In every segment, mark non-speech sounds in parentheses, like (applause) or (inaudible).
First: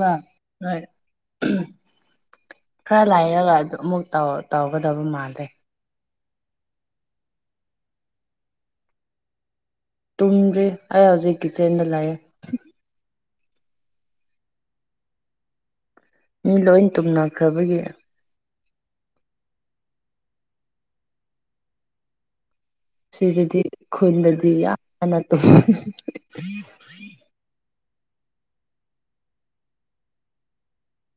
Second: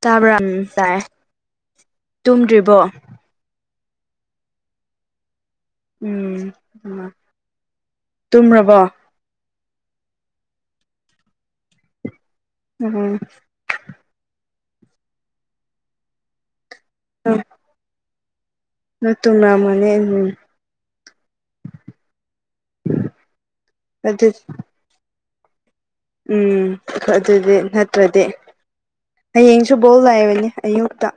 ꯇꯥꯕ꯭ꯔꯥ ꯎꯝ ꯍꯣꯏ ꯇꯥꯏ ꯇꯨꯝꯗ꯭ꯔꯤꯕꯣ ꯈꯔ ꯂꯥꯏꯔꯒ ꯑꯗꯨꯝ ꯑꯃꯨꯛ ꯇꯧ ꯇꯧꯒꯗꯕ ꯃꯥꯜꯂꯦ ꯎꯝ ꯎꯝ ꯇꯨꯝꯔꯕꯣ ꯇꯨꯝꯗ꯭ꯔꯤ ꯑꯩ ꯍꯧꯖꯤꯛ ꯀꯤꯠꯆꯦꯟꯗ ꯂꯩꯑꯦ ꯎꯝ ꯃꯤ ꯂꯣꯏ ꯇꯨꯝꯅꯈ꯭ꯔꯕꯒꯤ (unintelligible) ꯁꯤꯗꯗꯤ ꯑꯗꯨ ꯈꯨꯣꯏꯗꯗꯤ ꯌꯥꯅ ꯇꯨꯝ (unintelligible) ꯎꯝ (unintelligible) ꯑꯗꯨꯗꯤ ꯅꯠ ꯅꯠꯇ꯭ꯔꯗꯤ ꯍꯌꯦꯡꯁꯨ ꯕꯣꯜ ꯂꯥꯏꯕꯅꯦ ꯑꯌꯨꯛꯇ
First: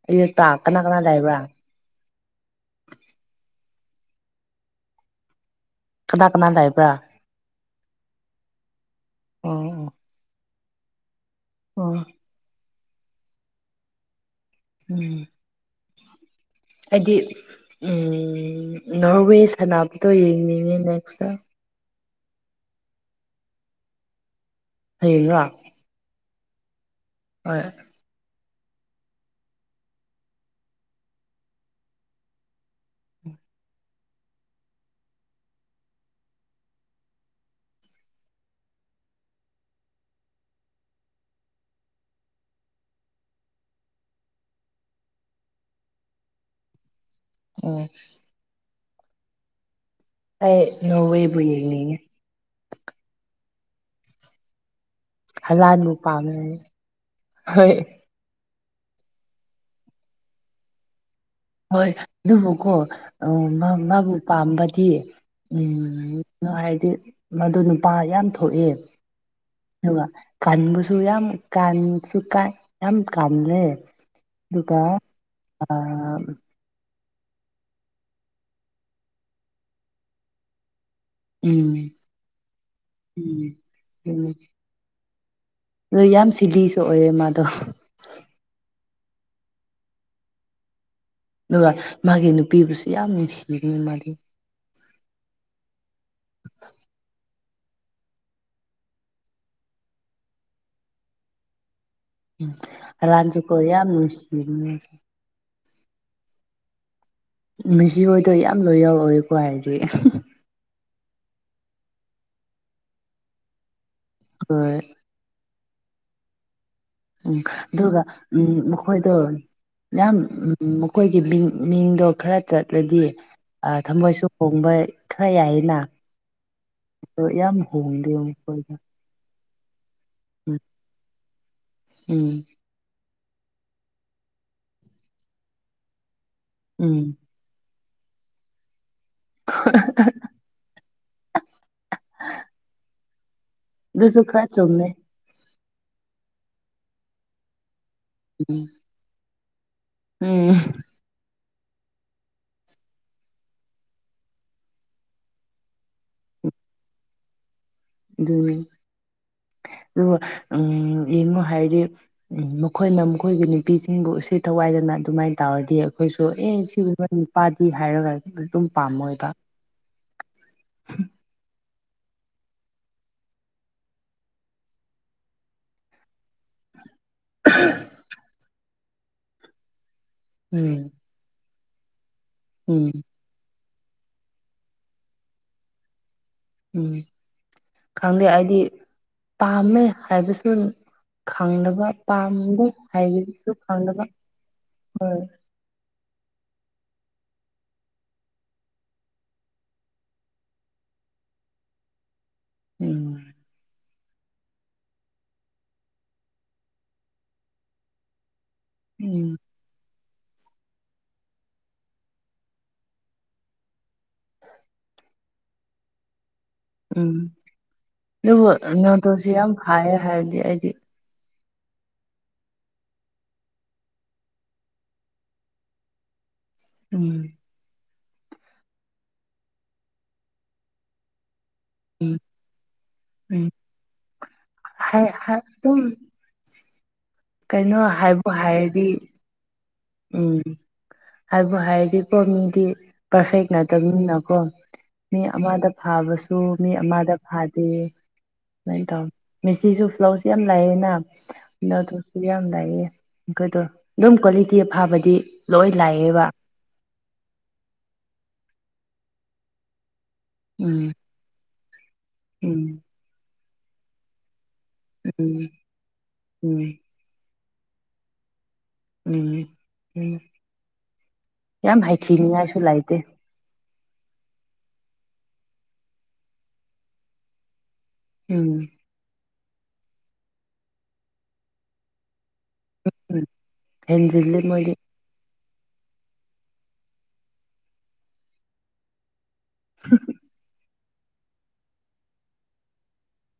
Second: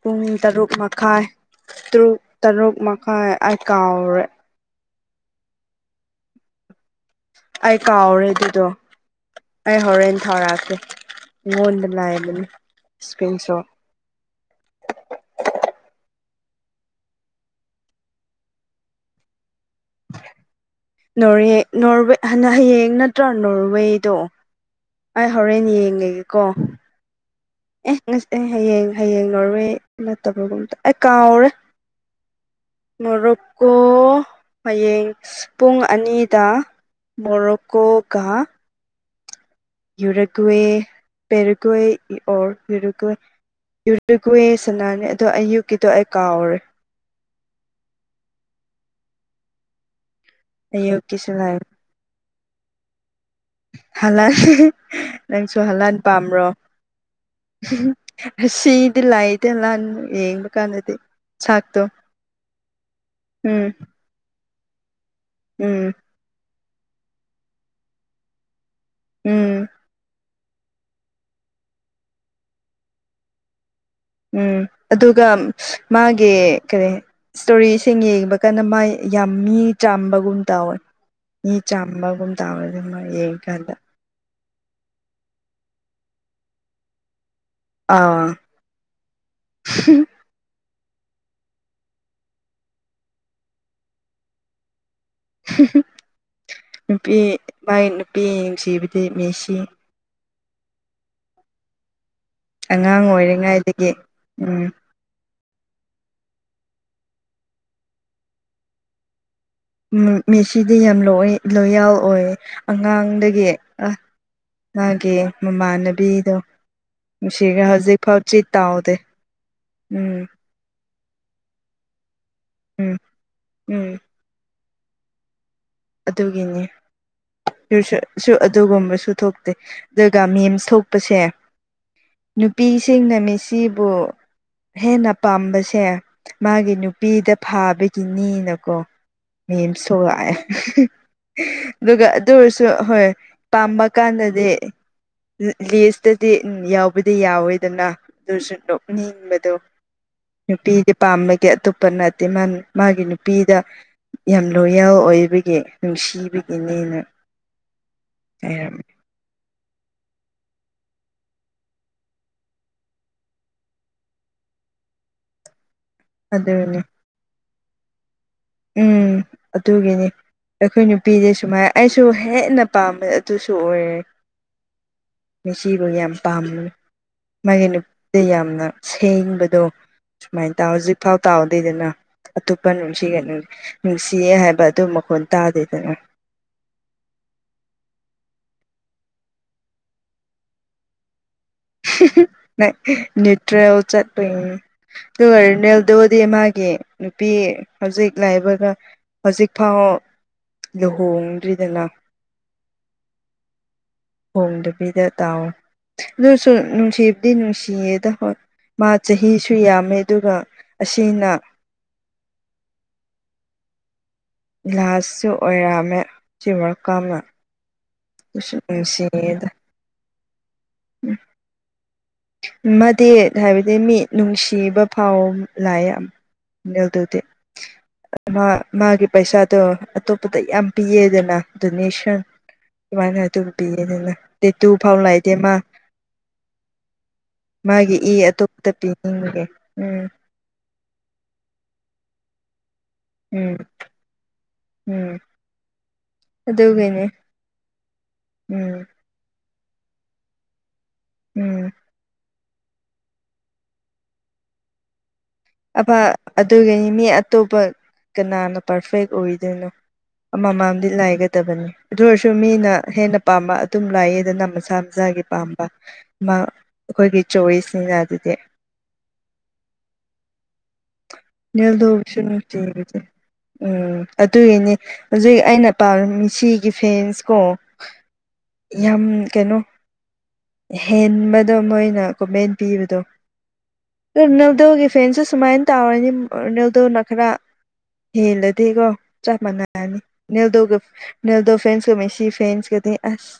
ꯄꯨꯡ ꯑꯌꯨꯛꯇ ꯇꯔꯨꯛ ꯀꯅꯥ ꯀꯅꯥ ꯃꯈꯥꯏ ꯂꯩꯕ꯭ꯔꯥ ꯇꯔꯨꯛ ꯇꯔꯨꯛ ꯃꯈꯥꯏ ꯑꯩ ꯀꯥꯎꯔꯦ ꯀꯅꯥ ꯀꯅꯥ ꯂꯥꯏꯕ꯭ꯔꯥ ꯑꯩ ꯀꯥꯎꯔꯦ ꯑꯗꯨꯗꯣ ꯑꯣ ꯑꯩ ꯑꯣ ꯍꯣꯔꯦꯟ ꯊꯧꯔꯛꯀꯦ ꯉꯣꯟꯗ ꯑꯣ ꯂꯩꯕꯅꯦ ꯁꯀ꯭ꯔꯤꯟ ꯁꯣꯠ ꯎꯝ ꯑꯩꯗꯤ ꯎꯝ ꯅꯣꯔꯋꯦꯁ ꯁꯅꯥꯕꯗꯣ ꯌꯦꯡꯅꯤꯡꯉꯤ ꯅꯦꯛꯁꯇ ꯅꯣꯔꯋꯦ (unintelligible) ꯍꯌꯦꯡ ꯅꯠꯇ꯭ꯔꯥ ꯅꯣꯔꯋꯦꯗꯣ ꯑꯩ ꯍꯌꯦꯡꯔꯣ ꯍꯣꯔꯦꯟ ꯌꯦꯡꯉꯒꯦꯀꯣ ꯍꯣꯏ ꯉꯁꯤ ꯑꯦ ꯍꯌꯦꯡ ꯍꯌꯦꯡ ꯅꯣꯔꯋꯦ ꯅꯠꯇꯕꯒꯨꯝꯇꯧ ꯑꯩ ꯀꯥꯎꯔꯦ ꯃꯣꯔꯨꯞꯀꯣ ꯍꯌꯦꯡ ꯄꯨꯡ ꯑꯅꯤꯗ ꯃꯣꯔꯣꯀꯣꯀꯥ ꯌꯨꯔꯣꯀꯋꯦ ꯄꯦꯔꯣꯀꯋꯦ ꯑꯣꯔ ꯌꯨꯔꯣꯀꯋꯦ ꯌꯨꯔꯨꯀꯋꯦ ꯁꯥꯟꯅꯅꯤ ꯑꯗꯣ ꯑꯌꯨꯛꯀꯤꯗꯣ ꯑꯩ ꯀꯥꯎꯔꯦ ꯎꯝ ꯑꯩ ꯑꯌꯨꯛꯀꯤꯁꯨ ꯅꯣꯋꯦꯕꯨ ꯂꯩ ꯌꯦꯡꯅꯤꯡꯉꯦ ꯍꯂꯥꯟ (unintelligible) ꯅꯪꯁꯨ ꯍꯂꯥꯟꯕꯨ ꯍꯂꯥꯟ ꯄꯥꯝꯃꯦ ꯄꯥꯝꯕ꯭ꯔꯣ ꯍꯣꯏ (unintelligible) (unintelligible) ꯌꯦꯡꯕ ꯀꯥꯟꯗꯗꯤ ꯁꯥꯛꯇꯣ ꯍꯣꯏ ꯑꯗꯨꯕꯨꯀꯣ ꯑꯝ ꯎꯝ ꯃꯥ ꯃꯥꯕꯨ ꯄꯥꯝꯕꯗꯤ ꯎꯝ (unintelligible) ꯍꯥꯏꯗꯤ ꯃꯗꯨ ꯅꯨꯄꯥ ꯌꯥꯝ ꯊꯣꯛꯑꯦ ꯎꯝ ꯑꯗꯨꯒ ꯀꯟꯕꯁꯨ ꯌꯥꯝ ꯀꯥꯟꯁꯨꯀꯥꯟ ꯌꯥꯝ ꯀꯥꯟꯂꯦ ꯎꯝ ꯑꯗꯨꯒ ꯃꯥꯒꯤ ꯀꯔꯤ ꯁꯇꯣꯔꯤꯁꯤꯡ ꯌꯦꯡꯕ ꯀꯥꯟꯗ ꯃꯥ ꯌꯥꯝ ꯃꯤ ꯆꯥꯝꯕꯒꯨꯝ ꯇꯧꯋꯦ ꯃꯤ ꯎꯝ ꯆꯥꯝꯕꯒꯨꯝ ꯇꯥꯕꯗꯃ ꯎꯝ ꯌꯦꯡꯀꯥꯟꯗ ꯑꯗꯨ ꯌꯥꯝ ꯁꯤꯂꯤꯁꯨ ꯑꯣꯏꯑꯦ ꯃꯥꯗꯣ ꯑꯥ (unintelligible) ꯑꯗꯨꯒ ꯃꯥꯒꯤ ꯅꯨꯄꯤꯕꯨꯁꯨ ꯌꯥꯝ ꯅꯨꯡꯁꯤꯕꯤ ꯃꯥꯗꯤ (unintelligible) ꯅꯨꯄꯤ ꯃꯥꯏ ꯅꯨꯄꯤ ꯌꯦꯡꯁꯤꯕꯗꯤ ꯃꯦꯁꯤ ꯑꯉꯥꯡ ꯍꯂꯥꯟꯆꯨ ꯀꯣ ꯌꯥꯝ ꯑꯣꯏꯔꯤꯉꯩꯗꯒꯤ ꯎꯝ ꯅꯨꯡꯁꯤꯕꯅꯦ ꯃꯦꯁꯤ ꯍꯣꯏꯗꯣ ꯌꯥꯝ ꯂꯣꯏꯌꯜ ꯑꯣꯢꯀꯣ ꯍꯥꯏꯗꯤ ꯗꯤ ꯌꯥꯝ ꯂꯣꯏ ꯂꯣꯏꯌꯜ ꯑꯣꯏ ꯑꯉꯥꯡꯗꯒꯤ ꯍꯣꯏ (unintelligible) ꯃꯃꯥꯟꯅꯕꯤꯗꯣ ꯎꯝ ꯅꯨꯡꯁꯤꯔꯒ ꯑꯗꯨꯒ ꯍꯧꯖꯤꯛꯐꯥꯎ ꯆꯤꯠ ꯎꯝ ꯇꯥꯎꯗꯦ ꯑꯩꯈꯣꯏꯗꯣ ꯃꯌꯥꯝ ꯎꯝ ꯃꯈꯣꯏꯒꯤ ꯃꯤꯡ ꯃꯤꯡꯗꯣ ꯈꯔ ꯎꯝ ꯆꯠꯂꯗꯤ ꯑ ꯎꯝ ꯊꯃꯣꯏꯁꯨ ꯍꯣꯡꯕ ꯈꯔ ꯌꯥꯏ ꯑꯗꯨꯒꯤꯅꯤ ꯑꯗꯨꯁꯨ ꯍꯣꯡꯗꯦ ꯁꯨ ꯃꯈꯣꯏꯗꯣ ꯑꯗꯨꯒꯨꯝꯕꯁꯨ ꯊꯣꯛ (unintelligible) ꯑꯗꯨꯒ ꯎꯝ ꯃꯤꯝꯁ ꯊꯣꯛꯄꯁꯦ ꯎꯝ ꯅꯨꯄꯤꯁꯤꯡꯅ ꯃꯤ ꯃꯦꯁꯤꯕꯨ ꯍꯦꯟꯅ ꯄꯥꯝꯕꯁꯦ ꯃꯥꯒꯤ ꯎꯝ ꯅꯨꯄꯤꯗ ꯐꯥꯕ ꯀꯤꯅꯤꯅꯀꯣ ꯃꯤꯝꯁ ꯊꯣꯛꯂꯛꯑꯦ (unintelligible) ꯑꯗꯨꯒ ꯑꯗꯨ ꯑꯣꯏꯔꯁꯨ ꯍꯣꯏ ꯄꯥꯝꯕ ꯑꯗꯨꯁꯨ ꯈꯔ ꯀꯥꯟꯗꯗꯤ ꯆꯨꯝꯃꯦ ꯂꯤꯁꯇꯗꯤ ꯎꯝ ꯌꯥꯎꯕꯗꯤ ꯌꯥꯎꯋꯦꯗꯅ ꯑꯗꯨꯁꯨ ꯎꯝ ꯅꯣꯛꯅꯤꯡꯕꯗꯣ ꯎꯝ ꯅꯨꯄꯤꯗꯤ ꯄꯥꯝꯃ ꯑꯇꯣꯞꯄ ꯅꯠꯇꯦ ꯃꯥ ꯃꯥꯒꯤ ꯅꯨꯄꯤꯗ ꯌꯥꯝ ꯂꯣꯌꯦꯜ ꯑꯣꯏꯕꯒꯤ (unintelligible) ꯅꯨꯡꯁꯤꯕꯒꯤꯅꯦꯅ ꯑꯗꯨ (unintelligible) ꯍꯥꯏꯔꯝꯃꯦ ꯑꯗꯨꯒ ꯎꯝ ꯌꯦꯡꯉꯣ ꯍꯥꯏꯗꯤ ꯃꯈꯣꯏꯅ ꯃꯈꯣꯏꯒꯤ ꯅꯨꯄꯤꯁꯤꯡꯕꯨ ꯎꯁꯤꯠ ꯊꯧ ꯊꯋꯥꯏꯗꯅ ꯑꯗꯨꯃꯥꯏꯅ ꯇꯧꯔꯗꯤ ꯑꯩꯈꯣꯏꯁꯨ ꯑꯦ ꯑꯗꯨꯅꯦ ꯁꯤꯒꯨꯝꯕ ꯅꯨꯄꯥꯥꯗꯤ ꯍꯥꯏꯔꯒ ꯑꯗꯨꯝ ꯎꯝ ꯄꯥꯝꯃꯣꯏꯕ ꯑꯗꯨꯒꯤꯅꯤ ꯑꯩꯈꯣꯏ ꯅꯨꯄꯤꯗꯤ ꯁꯨꯃꯥꯏ ꯑꯩꯁꯨ ꯍꯦꯟꯅ ꯄꯥꯝꯃꯦ ꯑꯗꯨꯁꯨ ꯑꯣꯏꯔꯦ ꯃꯦꯁꯤꯕꯨ ꯌꯥꯝ ꯄꯥꯝꯕꯅꯦ ꯃꯥꯒꯤ ꯅꯨꯄꯤ ꯌꯥꯝꯅ ꯁꯦꯡꯕꯗꯣ ꯁꯨꯃꯥꯏꯅ ꯇꯥ ꯎꯝ ꯍꯧꯖꯤꯛꯐꯥꯎ ꯇꯥꯎ ꯂꯩꯗꯅ ꯑꯇꯣꯞꯄ ꯎꯝ ꯅꯨꯡꯁꯤꯒꯅꯤ ꯅꯨꯡꯁꯤꯌꯦ ꯍꯥꯏꯕ ꯑꯗꯨ ꯃꯈꯣꯟ ꯇꯥꯗꯦꯗꯅ ꯎꯝ ꯈꯪꯗꯦ ꯑꯩꯗꯤ ꯄꯥꯝꯃꯦ ꯍꯥꯏꯕꯁꯨ ꯈꯪꯗꯕ ꯄꯥꯝꯗꯦ (unintelligible) ꯍꯥꯏꯕꯁꯨ ꯅ꯭ꯌꯨꯇ꯭ꯔꯦꯜ ꯈꯪꯗꯕ ꯆꯠꯄꯩꯅꯦ ꯍꯣꯏ ꯗꯨꯒ ꯔꯅꯦꯜ ꯑꯗꯨꯗꯤ ꯃꯥꯒꯤ ꯅꯨꯄꯤ ꯍꯧꯖꯤꯛ ꯂꯥꯢꯕꯒ ꯍꯧꯖꯤꯛ ꯐꯥꯎ ꯂꯨꯍꯣꯡꯗ꯭ꯔꯤꯗꯅ ꯎꯝ ꯍꯣꯡꯗꯕꯤꯗ ꯇꯥꯎꯑꯣ ꯑꯗꯨ ꯅꯨꯡꯁꯤꯕꯗꯤ ꯅꯨꯡꯁꯤꯌꯦꯗ ꯍꯣꯢ ꯃꯥ ꯎꯝ ꯆꯍꯤꯁꯨ ꯌꯥꯝꯃꯦ ꯑꯗꯨꯒ ꯑꯁꯤꯅ ꯂꯥꯁꯁꯨ ꯑꯣꯏꯔꯝꯃꯦ ꯁꯤ ꯋꯥ ꯎꯝ ꯀꯞꯅ ꯑꯗꯨꯕꯨ ꯅꯨꯡꯁꯨ ꯅꯣꯇꯣꯁꯤ ꯅꯨꯡꯁꯤꯑꯦꯗ ꯌꯥꯝ ꯐꯥꯏꯌꯦ ꯍꯥꯏꯔꯗꯤ ꯑꯩꯗꯤ ꯎꯝ ꯃꯙꯦꯠ ꯍꯥꯏꯕꯗꯤ ꯃꯤꯠ ꯅꯨꯡꯁꯤꯕ ꯐꯥꯎ ꯂꯥꯏꯑ ꯑꯝ ꯃꯦꯜ ꯎꯝ ꯗꯨꯗꯤ ꯃꯥ ꯃꯥꯒꯤ ꯄꯩꯁꯥꯗꯣ ꯑꯇꯣꯞꯄꯗ ꯌꯥꯝ ꯄꯤꯌꯦꯗꯅ ꯎꯝ ꯗꯣꯅꯦꯁꯟ ꯑꯗꯨꯃꯥꯏꯅ ꯎꯝ ꯑꯗꯨꯝ ꯄꯤꯌꯦꯗꯅ ꯇꯦꯇꯨ ꯐꯥꯎ ꯍꯥꯏ ꯂꯥꯢꯇꯦ ꯍꯥꯏ ꯃꯥ (unintelligible) ꯀꯩꯅꯣ ꯃꯥꯒꯤ ꯏ ꯍꯥꯏꯕꯨ ꯑꯇꯣꯞꯄꯇ ꯍꯥꯏꯔꯗꯤ ꯄꯤꯅꯤꯡꯕꯒꯦ ꯎꯝ ꯍꯥꯏꯕꯨ ꯍꯥꯏꯔꯗꯤꯀꯣ ꯃꯤꯗꯤ ꯄꯔꯐꯦꯛ ꯎꯝ ꯅꯠꯇꯕꯅꯤꯅꯀꯣ ꯎꯝ ꯃꯤ ꯑꯃꯗ ꯐꯥꯕꯁꯨ ꯃꯤ ꯑꯗꯨꯒꯤꯅꯦ ꯑꯃꯗ ꯐꯥꯗꯦ ꯎꯝ ꯁꯃꯥꯏꯅ ꯇꯧ ꯃꯦꯁꯤꯁꯨ ꯐ꯭ꯂꯣꯁꯁꯨ ꯌꯥꯝ ꯂꯥꯛꯑꯦꯅ ꯎꯝ ꯀꯦꯅꯣꯗꯁꯨ ꯌꯥꯝ ꯂꯥꯛꯌꯦ (unintelligible) ꯗꯣ ꯑꯗꯨꯝ ꯀ꯭ꯋꯥꯂꯤꯇꯤ ꯑꯐꯥꯕꯗꯤ ꯂꯣꯏ ꯑꯃ ꯂꯥꯛꯑꯦꯕ ꯑꯗꯨꯒꯅꯤ ꯃꯤ ꯑꯇꯣꯞꯄ ꯀꯅꯥꯅ ꯄꯥꯔꯐꯦꯛ ꯑꯣꯏꯗꯣꯏꯅꯣ ꯑꯃꯃꯝꯗꯤ ꯎꯝ ꯂꯥꯏꯒꯗꯕꯅꯤ ꯑꯗꯨ ꯑꯣꯏꯔꯁꯨ ꯃꯤꯅ ꯎꯝ ꯍꯦꯟꯅ ꯄꯥꯝꯕ ꯑꯗꯨꯝ ꯂꯥꯏꯌꯦꯗ ꯃꯁꯥ ꯃꯁꯥꯒꯤ ꯎꯝ ꯄꯥꯝꯕ ꯑꯃ ꯎꯝ ꯑꯩꯈꯣꯏꯒꯤ ꯆꯣꯏꯁꯅꯤꯅ ꯑꯗꯨꯗꯤ ꯎꯝ ꯎꯝ ꯅꯦꯜ ꯌꯥꯝ ꯗꯣ ꯁꯨ (unintelligible) ꯍꯥꯏꯊꯤꯅꯤꯡꯉꯥꯏꯁꯨ ꯂꯩꯇꯦ ꯎꯝ ꯑꯗꯨꯒꯤꯅꯦ ꯍꯧꯖꯤꯛ ꯑꯩꯅ ꯄꯥꯝꯂꯝꯃꯤꯁꯤꯒꯤ ꯐꯦꯟꯁ ꯀꯣ ꯎꯝ ꯌꯥꯝ ꯀꯩꯅꯣ ꯍꯦꯟꯕꯗꯣ ꯃꯣꯏꯅ ꯀꯣꯃꯦꯟ ꯄꯤꯕꯗꯣ ꯎꯝ ꯍꯦꯟꯖꯤꯜꯂꯤ ꯃꯣꯏꯗꯤ ꯔꯣꯅꯥꯜꯗꯣꯒꯤ ꯐꯦꯟꯁ ꯁꯨꯃꯥꯏꯅ ꯇꯧꯔꯅꯤ ꯔꯣꯅꯦꯜꯗꯣꯅ ꯈꯔ ꯍꯦꯜꯂꯗꯤꯀꯣ ꯆꯞ ꯃꯅꯔꯅꯤ ꯅꯦꯜꯗꯣꯒ ꯅꯦꯜꯗꯣ ꯐꯦꯟꯁꯁꯨ ꯃꯦꯁꯤ ꯐꯦꯟꯁꯀꯗꯤ ꯑꯁ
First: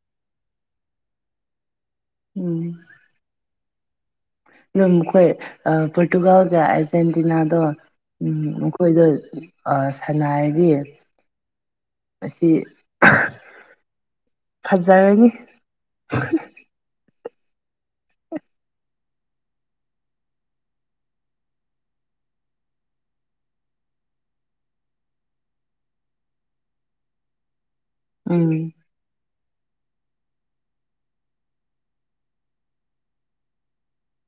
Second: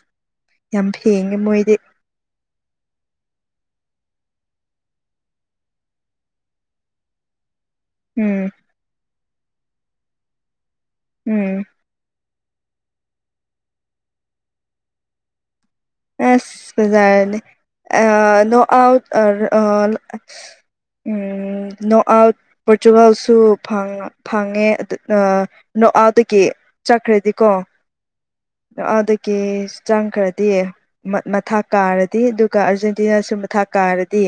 ꯌꯥꯝ ꯐꯦꯡꯉꯦ ꯃꯣꯏꯗꯤ ꯎꯝ ꯌꯝꯈꯣꯏ ꯑꯥ ꯄꯣꯔꯇꯨꯒꯥꯜꯒ ꯑꯥꯔꯖꯦꯟꯇꯤꯅꯥꯗꯣ ꯎꯝ ꯃꯈꯣꯏꯗꯣ ꯥꯑꯥ ꯁꯅꯥꯏꯔꯤ ꯎꯝ ꯑꯁꯤ ꯐꯖꯔꯅꯤ ꯑꯁ ꯐꯖꯔꯅꯤ ꯑꯥ ꯅꯣ ꯑꯥꯎꯠ ꯑꯥ ꯎꯝ ꯅꯣ ꯑꯎꯠ ꯄꯣꯔꯇꯨꯒꯥꯜꯁꯨ ꯐꯪ ꯐꯪꯉꯦ ꯑꯗꯨꯒ ꯅꯣ ꯑꯎꯠ ꯆꯠꯈ꯭ꯔꯗꯤꯀꯣ ꯎꯝ ꯀꯦ꯭ꯁ ꯆꯥꯡꯈ꯭ꯔꯗꯤ ꯃꯊꯥ ꯀꯥꯔꯗꯤ ꯑꯗꯨꯒ ꯑꯥꯔꯖꯦꯟꯇꯤꯅꯥꯁꯨ ꯃꯊꯥ ꯀꯥꯔꯗꯤ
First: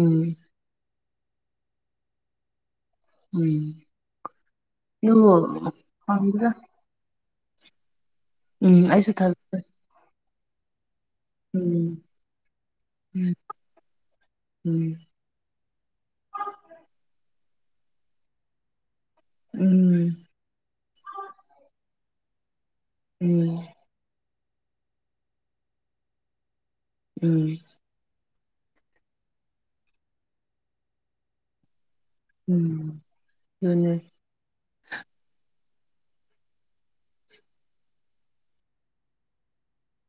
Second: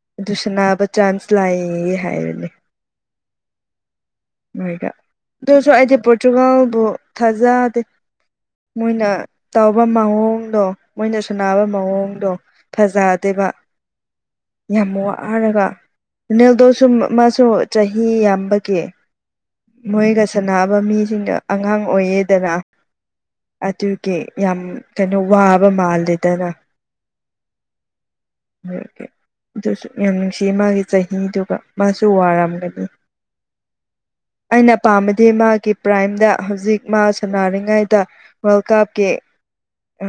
ꯎꯝ ꯑꯗꯨ ꯁꯅꯥꯕ ꯆꯥꯟꯁ ꯂꯥꯛꯑꯦꯌꯦ ꯍꯥꯏꯔꯅꯤ ꯎꯝ ꯃꯦꯒ ꯑꯗꯨꯕꯨ ꯑꯗꯨꯁꯨ ꯑꯩꯗꯤ ꯈꯪꯗꯦꯗ ꯄꯣꯔꯇꯨꯒꯜꯕꯨ ꯊꯥꯖꯗꯦ ꯎꯝ ꯃꯣꯏꯅ ꯑꯩꯁꯨ ꯊꯥ ꯇꯧꯕ ꯃꯑꯣꯡ ꯃꯣꯏꯅ ꯁꯅꯥꯕ ꯎꯝ ꯃꯑꯣꯡꯗꯣ ꯎꯝ ꯐꯖꯗꯦꯕ ꯎꯝ ꯌꯥꯝ ꯋꯥꯔꯒ ꯅꯦꯜꯗꯣꯁꯨ ꯃꯥꯁꯨ ꯆꯍꯤ ꯌꯥꯝꯕꯒꯤ ꯎꯝ ꯃꯣꯏꯒ ꯁꯥꯟꯅꯥꯅꯕ ꯃꯤꯁꯤꯡꯗ ꯑꯉꯥꯡ ꯑꯣꯏꯌꯦꯗꯅ ꯎꯝ ꯑꯗꯨꯒꯤ ꯌꯥꯝ ꯀꯩꯅꯣ ꯋꯥꯕ ꯃꯥꯜꯂꯦꯗꯅ ꯎꯝ ꯃꯦꯁꯤ ꯑꯗꯨꯁꯨ ꯌꯥꯝ ꯅꯨꯡꯁꯤꯌꯦ ꯃꯥꯒꯤ ꯆꯍꯤꯗꯨꯒ ꯃꯥꯁꯨ ꯎꯝ ꯋꯥꯔꯝꯒꯅꯤ ꯑꯗꯨꯅꯦ ꯑꯩꯅ ꯄꯥꯝꯕꯗꯤ ꯃ ꯃꯥꯒꯤ ꯄ꯭ꯔꯥꯏꯝꯗ ꯍꯧꯖꯤꯛ ꯃꯥ ꯁꯥꯟꯅꯔꯤꯉꯩꯗ ꯋꯥꯔꯜ ꯀꯥꯞꯀꯤ ꯑ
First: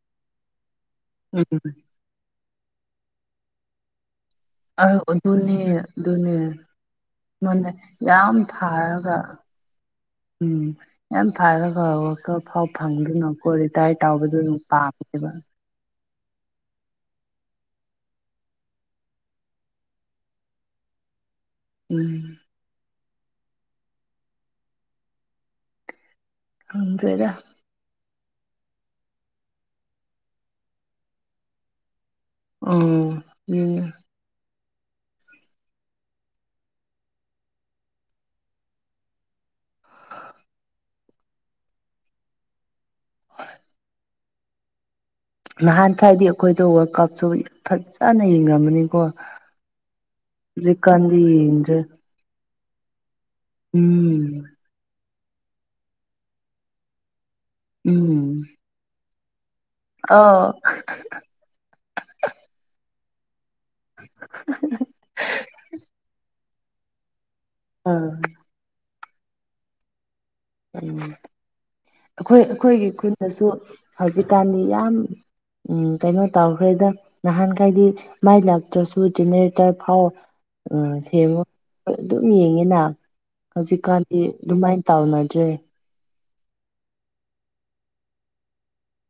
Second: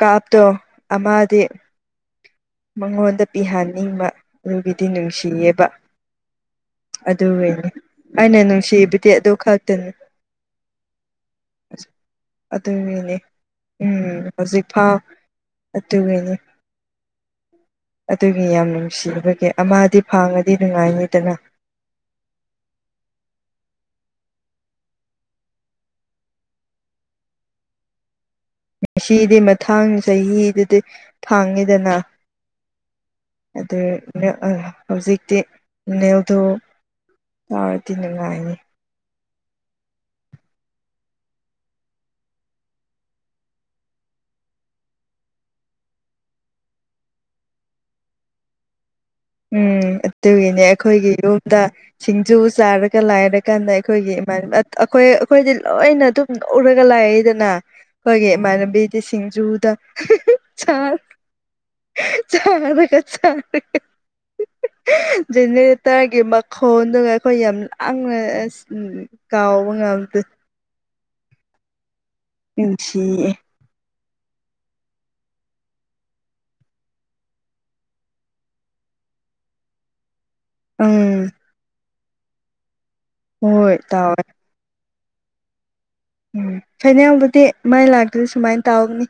ꯀꯥꯞꯇꯣ ꯑꯃꯗꯤ ꯎꯝ ꯃꯉꯣꯟꯗ ꯄꯤꯍꯟꯅꯤꯡꯕ ꯑꯗꯨꯒꯤꯗꯤ ꯑ ꯑꯗꯨꯅꯦ ꯅꯨꯡꯁꯤꯌꯦꯕ ꯑꯗꯨꯅꯦ ꯑꯗꯨꯅꯤ ꯃꯣꯏꯅ ꯑꯩꯅ ꯌꯥꯝ ꯅꯨꯡꯁꯤꯕꯗꯤ ꯑꯗꯨ ꯐꯥꯔꯒ ꯈꯇꯅꯦ ꯎꯝ ꯌꯥꯝ ꯐꯔ ꯐꯕ ꯈꯔ ꯑꯩꯈꯣꯏꯐꯥꯎ ꯑꯗꯨꯒꯤꯅꯤ ꯐꯪꯗꯣꯏꯅꯣ ꯀꯣꯔꯔꯤꯇꯌꯔ ꯇꯧꯕꯗꯣ ꯅꯨꯄ ꯃꯟꯅꯦ ꯇꯨꯃꯤꯅꯦ ꯑꯗꯨꯒꯤ ꯌꯥꯝ ꯅꯨꯡꯁꯤꯕꯒꯤ ꯑꯃꯗꯤ ꯐꯥꯡꯉꯗꯤ ꯅꯨꯡꯉꯥꯏꯅꯤꯗꯅ ꯎꯝ ꯈꯪꯗ꯭ꯔꯦꯗ ꯉꯁꯤꯗꯤ ꯃꯊꯥꯡ ꯆꯍꯤꯗꯗꯤ ꯊꯥꯡꯉꯤꯗꯅ ꯎꯝ ꯎꯝ ꯑꯗꯨ ꯅꯑꯥ ꯍꯧꯖꯤꯛꯇꯤ ꯅꯦꯜꯗꯣ ꯌꯥꯎꯔꯗꯤ ꯅꯨꯡꯉꯥꯏꯅꯤ ꯅꯍꯥꯟꯈꯩꯗꯤ ꯑꯩꯈꯣꯏꯗꯣ ꯋꯔꯜ ꯀꯞꯁꯨ ꯐꯖꯅ ꯌꯦꯡꯉꯝꯃꯅꯤꯀꯣ ꯎꯝ ꯑꯗꯨꯒꯤꯅꯦ ꯑꯩꯈꯣꯏꯒꯤ ꯌꯨꯝꯗ ꯌꯦꯡꯗ꯭ꯔꯦ ꯁꯤꯡꯖꯨ ꯆꯥꯔꯒ ꯂꯥꯏꯔꯤ ꯀꯥꯟꯗ ꯑꯩꯈꯣꯏꯒꯤ ꯏꯥꯟ ꯎꯝ ꯑꯩꯈꯣꯏ ꯑꯩꯈꯣꯏꯗꯤ ꯂꯣꯏꯅ ꯑꯗꯨꯝ ꯎꯔꯒ ꯂꯥꯛꯏꯗꯅ ꯅ ꯎꯝ ꯈꯣꯢꯒꯤ ꯢꯃꯥꯟꯕꯤꯗꯤ ꯁꯤꯡꯖꯨ ꯍꯨ ꯍꯨ ꯑꯥ ꯆ ꯆꯕꯗ ꯆꯕꯗ ꯍꯦ ꯍꯦ ꯖꯦꯅꯦꯔꯦꯇꯔꯒꯤ ꯃꯈꯣꯟꯗꯨꯅ ꯑꯩꯈꯣꯏ ꯌꯥꯝ ꯑꯥ ꯂꯥꯡꯅ ꯑꯁ ꯀꯥꯎꯕ ꯉꯝꯗꯦ ꯎꯝ ꯑꯩꯈꯣꯏ ꯑꯩꯈꯣꯏꯒꯤ ꯅꯨꯡꯁꯤꯌꯦ ꯈꯨꯟꯗꯁꯨ ꯍꯧꯖꯤꯛꯀꯥꯟꯗꯤ ꯌꯥꯝ ꯎꯝ ꯀꯩꯅꯣ ꯇꯧꯈ꯭ꯔꯦꯗ ꯅꯍꯥꯟꯈꯩꯗꯤ ꯃꯩ ꯂꯥꯛꯇ꯭ꯔꯁꯨ ꯖꯦꯅꯦꯔꯦꯇꯔ ꯐꯥꯎ ꯑꯥ ꯎꯝ ꯁꯦꯝꯃꯣ ꯑꯗꯨꯝ ꯌꯦꯡꯉꯤꯅ ꯍꯣꯏ ꯍꯧꯖꯤꯛꯀꯥꯟꯗꯤ ꯇꯥꯎꯋꯦ ꯑꯗꯨꯃꯥꯏꯅ ꯇꯧꯅ ꯊꯦꯡꯉꯦ ꯎꯝ ꯐꯥꯏꯅꯦꯜꯕꯨꯗꯤ ꯃꯩ ꯂꯥꯛꯇ꯭ꯔꯁꯨ ꯁꯨꯃꯥꯏꯅ ꯇꯧꯒꯅꯤ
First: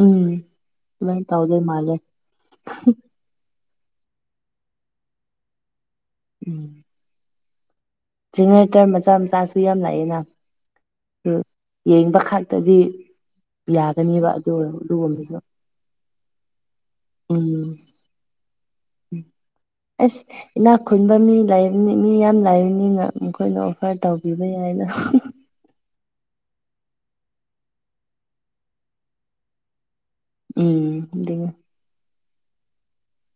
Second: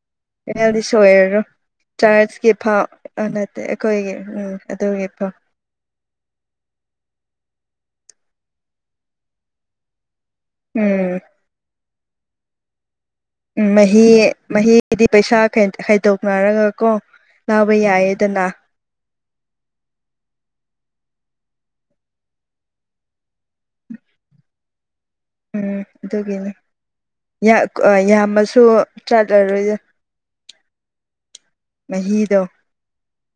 ꯎꯝ ꯐꯥꯢꯅꯦꯜꯗꯤ ꯑꯗꯨꯃꯥꯏꯅ ꯁꯣꯏꯔꯔꯣ ꯇꯧꯗꯣꯏ ꯃꯥꯜꯂꯦ ꯆꯥꯔꯀꯤꯐꯧ ꯑ ꯅ ꯗꯦ ꯑꯩꯈꯣꯏꯒꯤ ꯎꯝ ꯑꯗꯨꯒꯤ ꯀꯣ ꯎꯝ ꯖꯦꯅꯦꯔꯦꯇꯔ ꯃꯆꯥ ꯃꯆꯥꯁꯨ ꯌꯥꯝ ꯂꯥꯛꯑꯦꯅ ꯎꯝ ꯌꯦꯡꯕꯈꯥꯛꯇꯗꯤ ꯎꯝ ꯃꯍꯤ ꯃꯍꯤꯗꯤ ꯄꯩꯁꯥ ꯈꯩ ꯈꯥꯏꯗꯣꯛꯅꯔꯒ ꯀꯣ ꯎꯝ ꯅꯥꯕ ꯌꯥꯏꯌꯦꯗꯅ (inaudible) ꯑꯁ ꯏꯅꯥꯛ ꯈꯨꯟꯕ ꯃꯤ ꯂꯩꯕꯅꯤ ꯃꯤ ꯌꯥꯝ ꯂꯥꯏꯕꯅꯤꯅ ꯃꯈꯣꯏꯅ ꯑꯣꯐꯔ ꯇꯧꯕꯤꯕ ꯌꯥꯏꯅ ꯍꯨ ꯎꯝ ꯑꯗꯨꯒꯤꯅꯤ ꯌꯥ ꯀ ꯌꯥꯝꯃꯁꯨ ꯆꯠꯂꯔꯣꯏꯗ ꯎꯝ ꯗꯤꯒ ꯗꯣ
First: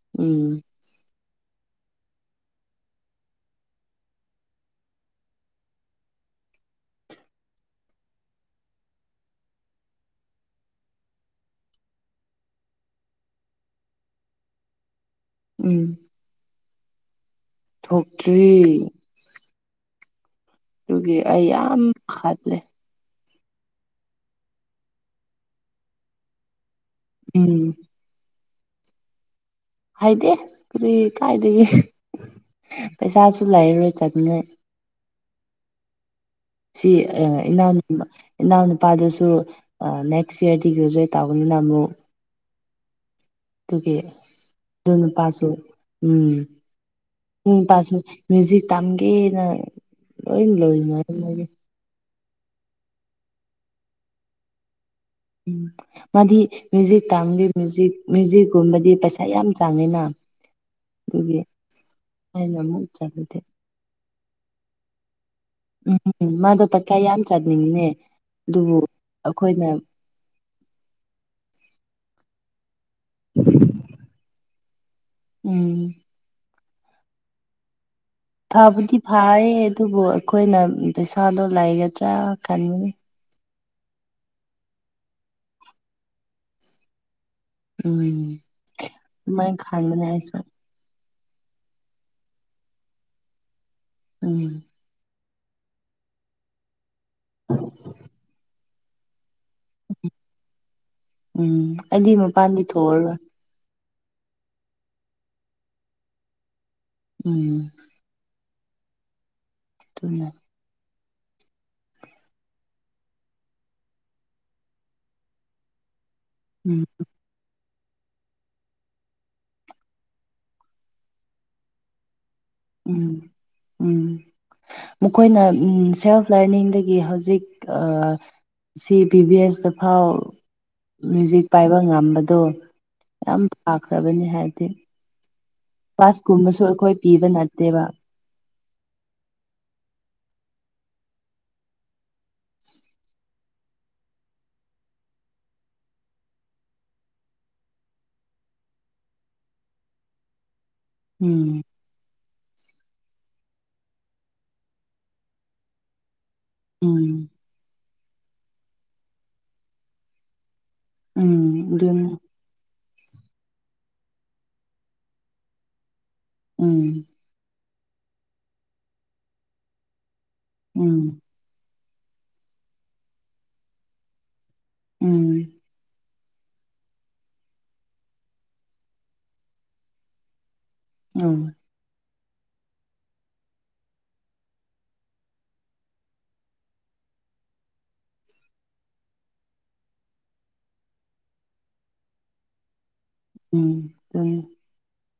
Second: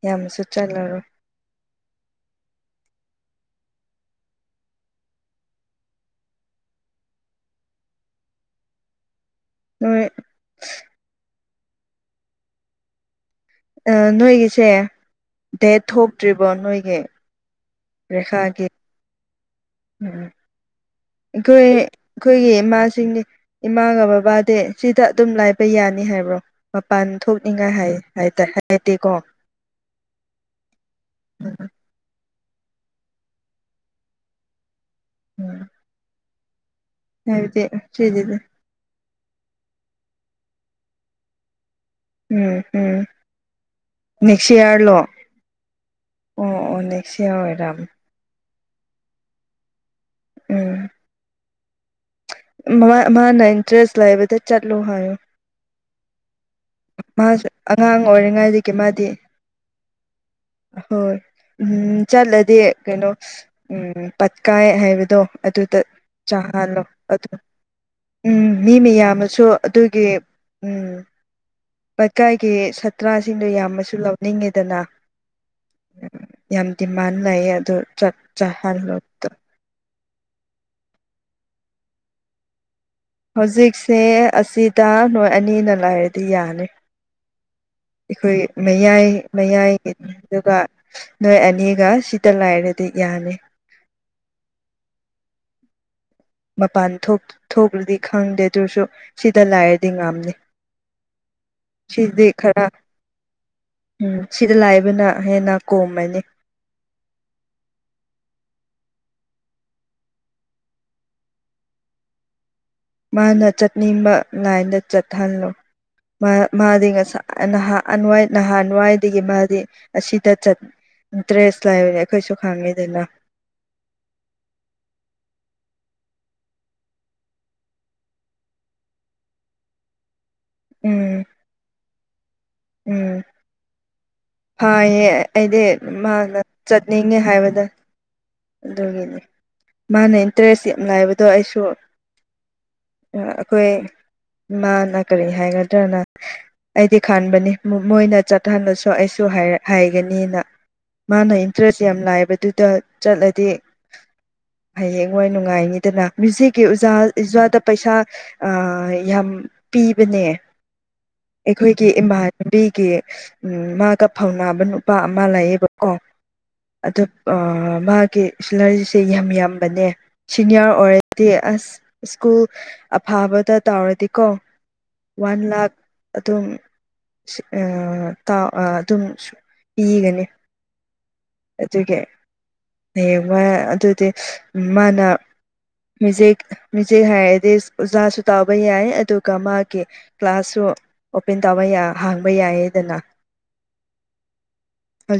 ꯌꯥꯝꯃꯁꯨ ꯆꯠꯂꯔꯣꯢ ꯅꯣꯢ ꯑꯥ ꯅꯣꯏꯒꯤꯁꯦ ꯗꯦꯠ ꯎꯝ ꯊꯣꯛꯇ꯭ꯔꯤꯕꯣ ꯅꯣꯏꯒꯤ ꯊꯣꯛꯇ꯭ꯔꯤ ꯔꯦꯈꯥꯒꯤ ꯎꯝ ꯑꯗꯨꯒꯤ ꯑꯩ ꯑꯩꯈꯣꯏ ꯌꯥꯝ ꯑꯩꯈꯣꯏꯒꯤ ꯄꯥꯈꯠꯂꯦ ꯏꯃꯥꯁꯤꯡꯗꯤ ꯏꯃꯥꯒ ꯕꯕꯥꯗꯤ ꯁꯤꯗ ꯑꯗꯨꯝ ꯂꯩꯕ ꯌꯥꯅꯤ ꯍꯥꯏꯕ꯭ꯔꯣ ꯃꯄꯥꯟ ꯎꯝ ꯊꯣꯛꯅꯤꯡꯉꯥꯏ ꯍꯥꯏꯌꯦ ꯍꯥꯏꯗꯥꯏ ꯍꯥꯏꯗꯦꯀꯣ ꯍꯥꯏꯗꯦ ꯀꯔꯤ ꯀꯥꯏꯗꯒꯤ ꯄꯩꯁꯥꯁꯨ ꯂꯩꯔꯔꯣꯏ ꯆꯠꯅꯤꯉꯥꯏ (unintelligible) ꯁꯤ ꯑꯦ ꯍꯥꯏꯕꯗꯤ ꯏꯅꯥꯎ ꯅꯨ ꯁꯤꯗꯤ ꯏꯅꯥꯎ ꯅꯨꯄꯥꯗꯁꯨ ꯇꯨ ꯑꯥ ꯅꯦꯛꯁꯠ ꯏꯌꯥꯔ ꯗꯤ (unintelligible) ꯎꯝ ꯎꯝ ꯑꯗꯨꯒꯤ ꯅꯦꯛꯁ ꯑꯗꯨ ꯏꯌꯥꯔꯂꯣ ꯅꯨꯄꯥꯁꯨ ꯎꯝ ꯑꯣ ꯑꯣ ꯅꯦꯛꯁ ꯏꯌꯥꯔ ꯎꯝ ꯑꯣꯏꯔꯝ ꯇꯥꯁꯤ ꯃꯌꯨꯖꯤꯛ ꯇꯝꯒꯦꯅ ꯂꯣꯏ ꯂꯣꯏ (unintelligible) ꯎꯝ ꯃꯥ ꯃꯥꯅ ꯏꯟꯇꯔꯦꯁ ꯂꯩꯕꯗ ꯆꯠꯂꯨ ꯍꯥꯏꯌꯣ ꯎꯝ ꯃꯥꯗꯤ ꯃ꯭ꯌꯨꯖꯤꯛ ꯇꯥꯝꯂꯤ ꯃꯥꯁꯨ ꯃ꯭ꯌꯨꯖꯤꯛ ꯑꯉꯥꯡ ꯑꯣꯏꯔꯤꯉꯩꯗꯒꯤ ꯃ꯭ꯌꯨꯖꯤꯛꯀꯨꯝꯕꯗꯤ ꯃꯥꯗꯤ ꯄꯩꯁꯥ ꯌꯥꯝ ꯆꯡꯉꯤꯅ ꯍꯣꯏ ꯎꯝ ꯆꯠꯂꯗꯤ ꯑꯃꯨꯛ ꯀꯩꯅꯣ ꯆꯠꯂꯨꯗꯦ ꯎꯝ ꯄꯠꯀꯥꯏ ꯍꯥꯏꯕꯗꯣ ꯑꯗꯨꯗ ꯎꯝ ꯃꯥꯗꯣ ꯆꯥꯍꯥꯜꯂꯣ ꯄꯩꯈꯥ ꯌꯥꯝ ꯆꯠꯅꯤꯡꯉꯦ ꯎꯝ ꯃꯤ ꯑꯗꯨꯕꯨ ꯃꯌꯥꯝꯅꯁꯨ ꯑꯩꯈꯣꯏꯅ ꯑꯗꯨꯒꯤ ꯎꯝ ꯄ ꯂꯩꯀꯥꯏꯒꯤ ꯁꯇ꯭ꯔꯥꯁꯤꯡꯗꯣ ꯌꯥꯝꯅꯁꯨ ꯂꯧꯅꯤꯡꯉꯤꯗꯅ ꯎꯝ ꯌꯥꯝ ꯗꯤꯃꯥꯟ ꯂꯩꯌꯦ ꯑꯗꯨ ꯆꯠ ꯆꯥꯍꯜꯂꯣ ꯐꯕꯨꯗꯤ ꯐꯥꯌꯦ ꯑꯗꯨꯕꯨ ꯑꯩꯈꯣꯏꯅ ꯄꯩꯁꯥꯗꯣ ꯂꯩꯔꯗ꯭ꯔꯥ ꯈꯟꯕꯅꯤ ꯍꯧꯖꯤꯛꯁꯦ ꯑꯁꯤꯗ ꯅꯣꯏ ꯑꯅꯤꯅ ꯂꯩꯔꯗꯤ ꯌꯥꯔꯦ ꯎꯝ ꯑꯩꯈꯣꯏ ꯃꯌꯥꯏ ꯑꯗꯨꯃꯥꯏꯅ ꯃꯌꯥꯏꯒꯤ ꯈꯟꯕꯅꯦ ꯑꯩꯁꯨ ꯑꯗꯨꯒ ꯅꯣꯏ ꯑꯅꯤꯒ ꯁꯤꯗ ꯂꯩꯔꯗꯤ ꯌꯥꯅꯤ ꯎꯝ ꯃꯄꯥꯟ ꯊꯣꯛ ꯊꯣꯛꯂꯗꯤ ꯈꯪꯗꯦ ꯑꯗꯨꯁꯨ ꯁꯤꯗ ꯂꯩꯔꯗꯤ ꯉꯝꯅꯤ ꯎꯝ ꯑꯩꯗꯤ ꯁꯤꯗꯤ ꯃꯄꯥꯟꯗꯤ ꯈꯔ ꯊꯣꯛꯑꯔꯣꯏ ꯎꯝ ꯁꯤꯗ ꯂꯩꯕꯅ ꯍꯦꯟꯅ ꯀꯣꯝꯃꯅꯤ ꯎꯝ ꯑꯗꯨꯅ ꯃꯥꯅ ꯆꯠꯅꯤꯡꯕ ꯂꯥꯏꯟꯗ ꯆꯠꯍꯜꯂꯣ ꯃꯥ ꯎꯝ ꯃꯥꯗꯤ ꯉꯁꯥꯢꯅ ꯍꯥ ꯑꯅꯨꯋꯥꯏ ꯅꯍꯥꯟꯋꯥꯏꯗꯒꯤ ꯃꯥꯗꯤ ꯑꯁꯤꯗ ꯆꯠ ꯗ꯭ꯔꯦꯁ ꯂꯩꯕꯅꯦ ꯑꯩꯈꯣꯏꯁꯨ ꯈꯪꯉꯤꯗꯅ ꯎꯝ ꯎꯝ ꯃꯈꯣꯏꯅ ꯎꯝ ꯁꯦꯜꯐ ꯂꯔꯅꯤꯡꯗꯒꯤ ꯍꯧꯖꯤꯛ ꯑꯥ ꯁꯤ ꯕꯤ ꯕꯤ ꯑꯦꯁ ꯇ ꯐꯥꯎ ꯎꯝ ꯃ꯭ꯌꯨꯖꯤꯛ ꯄꯥꯏꯕ ꯉꯝꯕꯗꯣ ꯎꯝ ꯌꯥꯝ ꯐꯥꯈ꯭ꯔꯕꯅꯤ ꯍꯥꯏꯕꯗꯤ ꯐꯩꯌꯦ ꯑꯩꯗꯤ ꯃꯥꯅ ꯀ꯭ꯂꯥꯁꯀꯨꯝꯕꯁꯨ ꯑꯩꯈꯣꯏ ꯆꯠꯅꯤꯡꯉꯦ ꯄꯤꯕ ꯍꯥꯏꯕꯗꯣ ꯅꯠꯇꯦꯕ ꯑꯗꯨꯒꯤꯅꯤ ꯃꯥꯅ ꯏꯟꯇꯔꯦꯁ ꯌꯥꯝ ꯂꯩꯕꯗꯣ ꯑꯩꯁꯨ ꯑꯥ ꯑꯈꯣꯏ ꯃꯥꯅ ꯀꯔꯤ ꯍꯥꯏꯒꯗ꯭ꯔꯥꯅ ꯑꯩꯗꯤ ꯈꯟꯕꯅꯤ ꯃꯣ ꯃꯣꯏꯅ ꯆꯠꯍꯟꯂꯁꯨ ꯑꯩꯁ ꯍꯥꯢ ꯍꯥꯏꯔꯛ ꯍꯥꯏꯒꯅꯤꯅ ꯃꯥꯅ ꯎꯝ ꯏꯟꯇꯔꯦꯁ ꯌꯥꯝ ꯂꯩꯕ ꯗꯨꯗ ꯆꯠꯂꯗꯤ ꯍꯌꯦꯡꯋꯥꯏ ꯅꯨꯡꯉꯥꯏꯅꯤꯗꯅ ꯃ꯭ꯌꯨꯖꯤꯛꯀꯤ ꯑꯣꯖꯥ ꯎꯝ ꯑꯣꯖꯥꯗ ꯄꯩꯁꯥ ꯑꯥ ꯌꯥꯝ ꯄꯤꯕꯅꯦ ꯎꯝ ꯑꯩꯈꯣꯏꯒꯤ ꯑꯗꯨꯅ ꯏꯃꯥꯟꯅꯕꯤ ꯀꯤ ꯎꯝ ꯃꯥꯒ ꯐꯧꯅꯥꯕ ꯅꯨꯄꯥ ꯑꯃ ꯂꯩꯌꯦꯕꯀꯣ ꯎꯝ ꯑꯗꯣ ꯑꯥ ꯃꯥꯒꯤ ꯁꯦꯂꯥꯔꯤꯁꯦ ꯌꯥꯝ ꯌꯥꯝꯕꯅꯦ ꯁꯤꯅꯤꯌꯥꯔ ꯎꯝ ꯑꯣꯏꯔꯗꯤ ꯑꯁ ꯁ꯭ꯀꯨꯜ ꯑꯐꯕꯗ ꯇꯧꯔꯗꯤ ꯀꯣ ꯎꯝ ꯋꯥꯟ ꯂꯥꯈ ꯑꯗꯨꯝ ꯁꯤ ꯑꯥ ꯀꯥꯎ ꯑ ꯑꯗꯨꯝꯁꯨ ꯄꯤꯒꯅꯤ ꯎꯝ ꯑꯗꯨꯒꯤ ꯍꯌꯦꯡꯋꯥꯢ ꯑꯗꯨꯗꯤ ꯎꯝ ꯃꯥꯅ ꯃ꯭ꯌꯨꯖꯤꯛ ꯃ꯭ꯌꯨꯖꯤꯛ ꯍꯥꯏꯔꯗꯤ ꯑꯣꯖꯥꯁꯨ ꯇꯧꯕ ꯌꯥꯏ ꯑꯗꯨꯒ ꯃꯥꯒꯤ ꯀ꯭ꯂꯥꯁꯁꯨ ꯑꯣꯄꯦꯟ ꯇꯧꯕ ꯌꯥ ꯍꯥꯡꯕ ꯌꯥꯏꯌꯦꯗꯅ ꯎꯝ ꯎꯝ ꯍꯧꯖꯤꯛ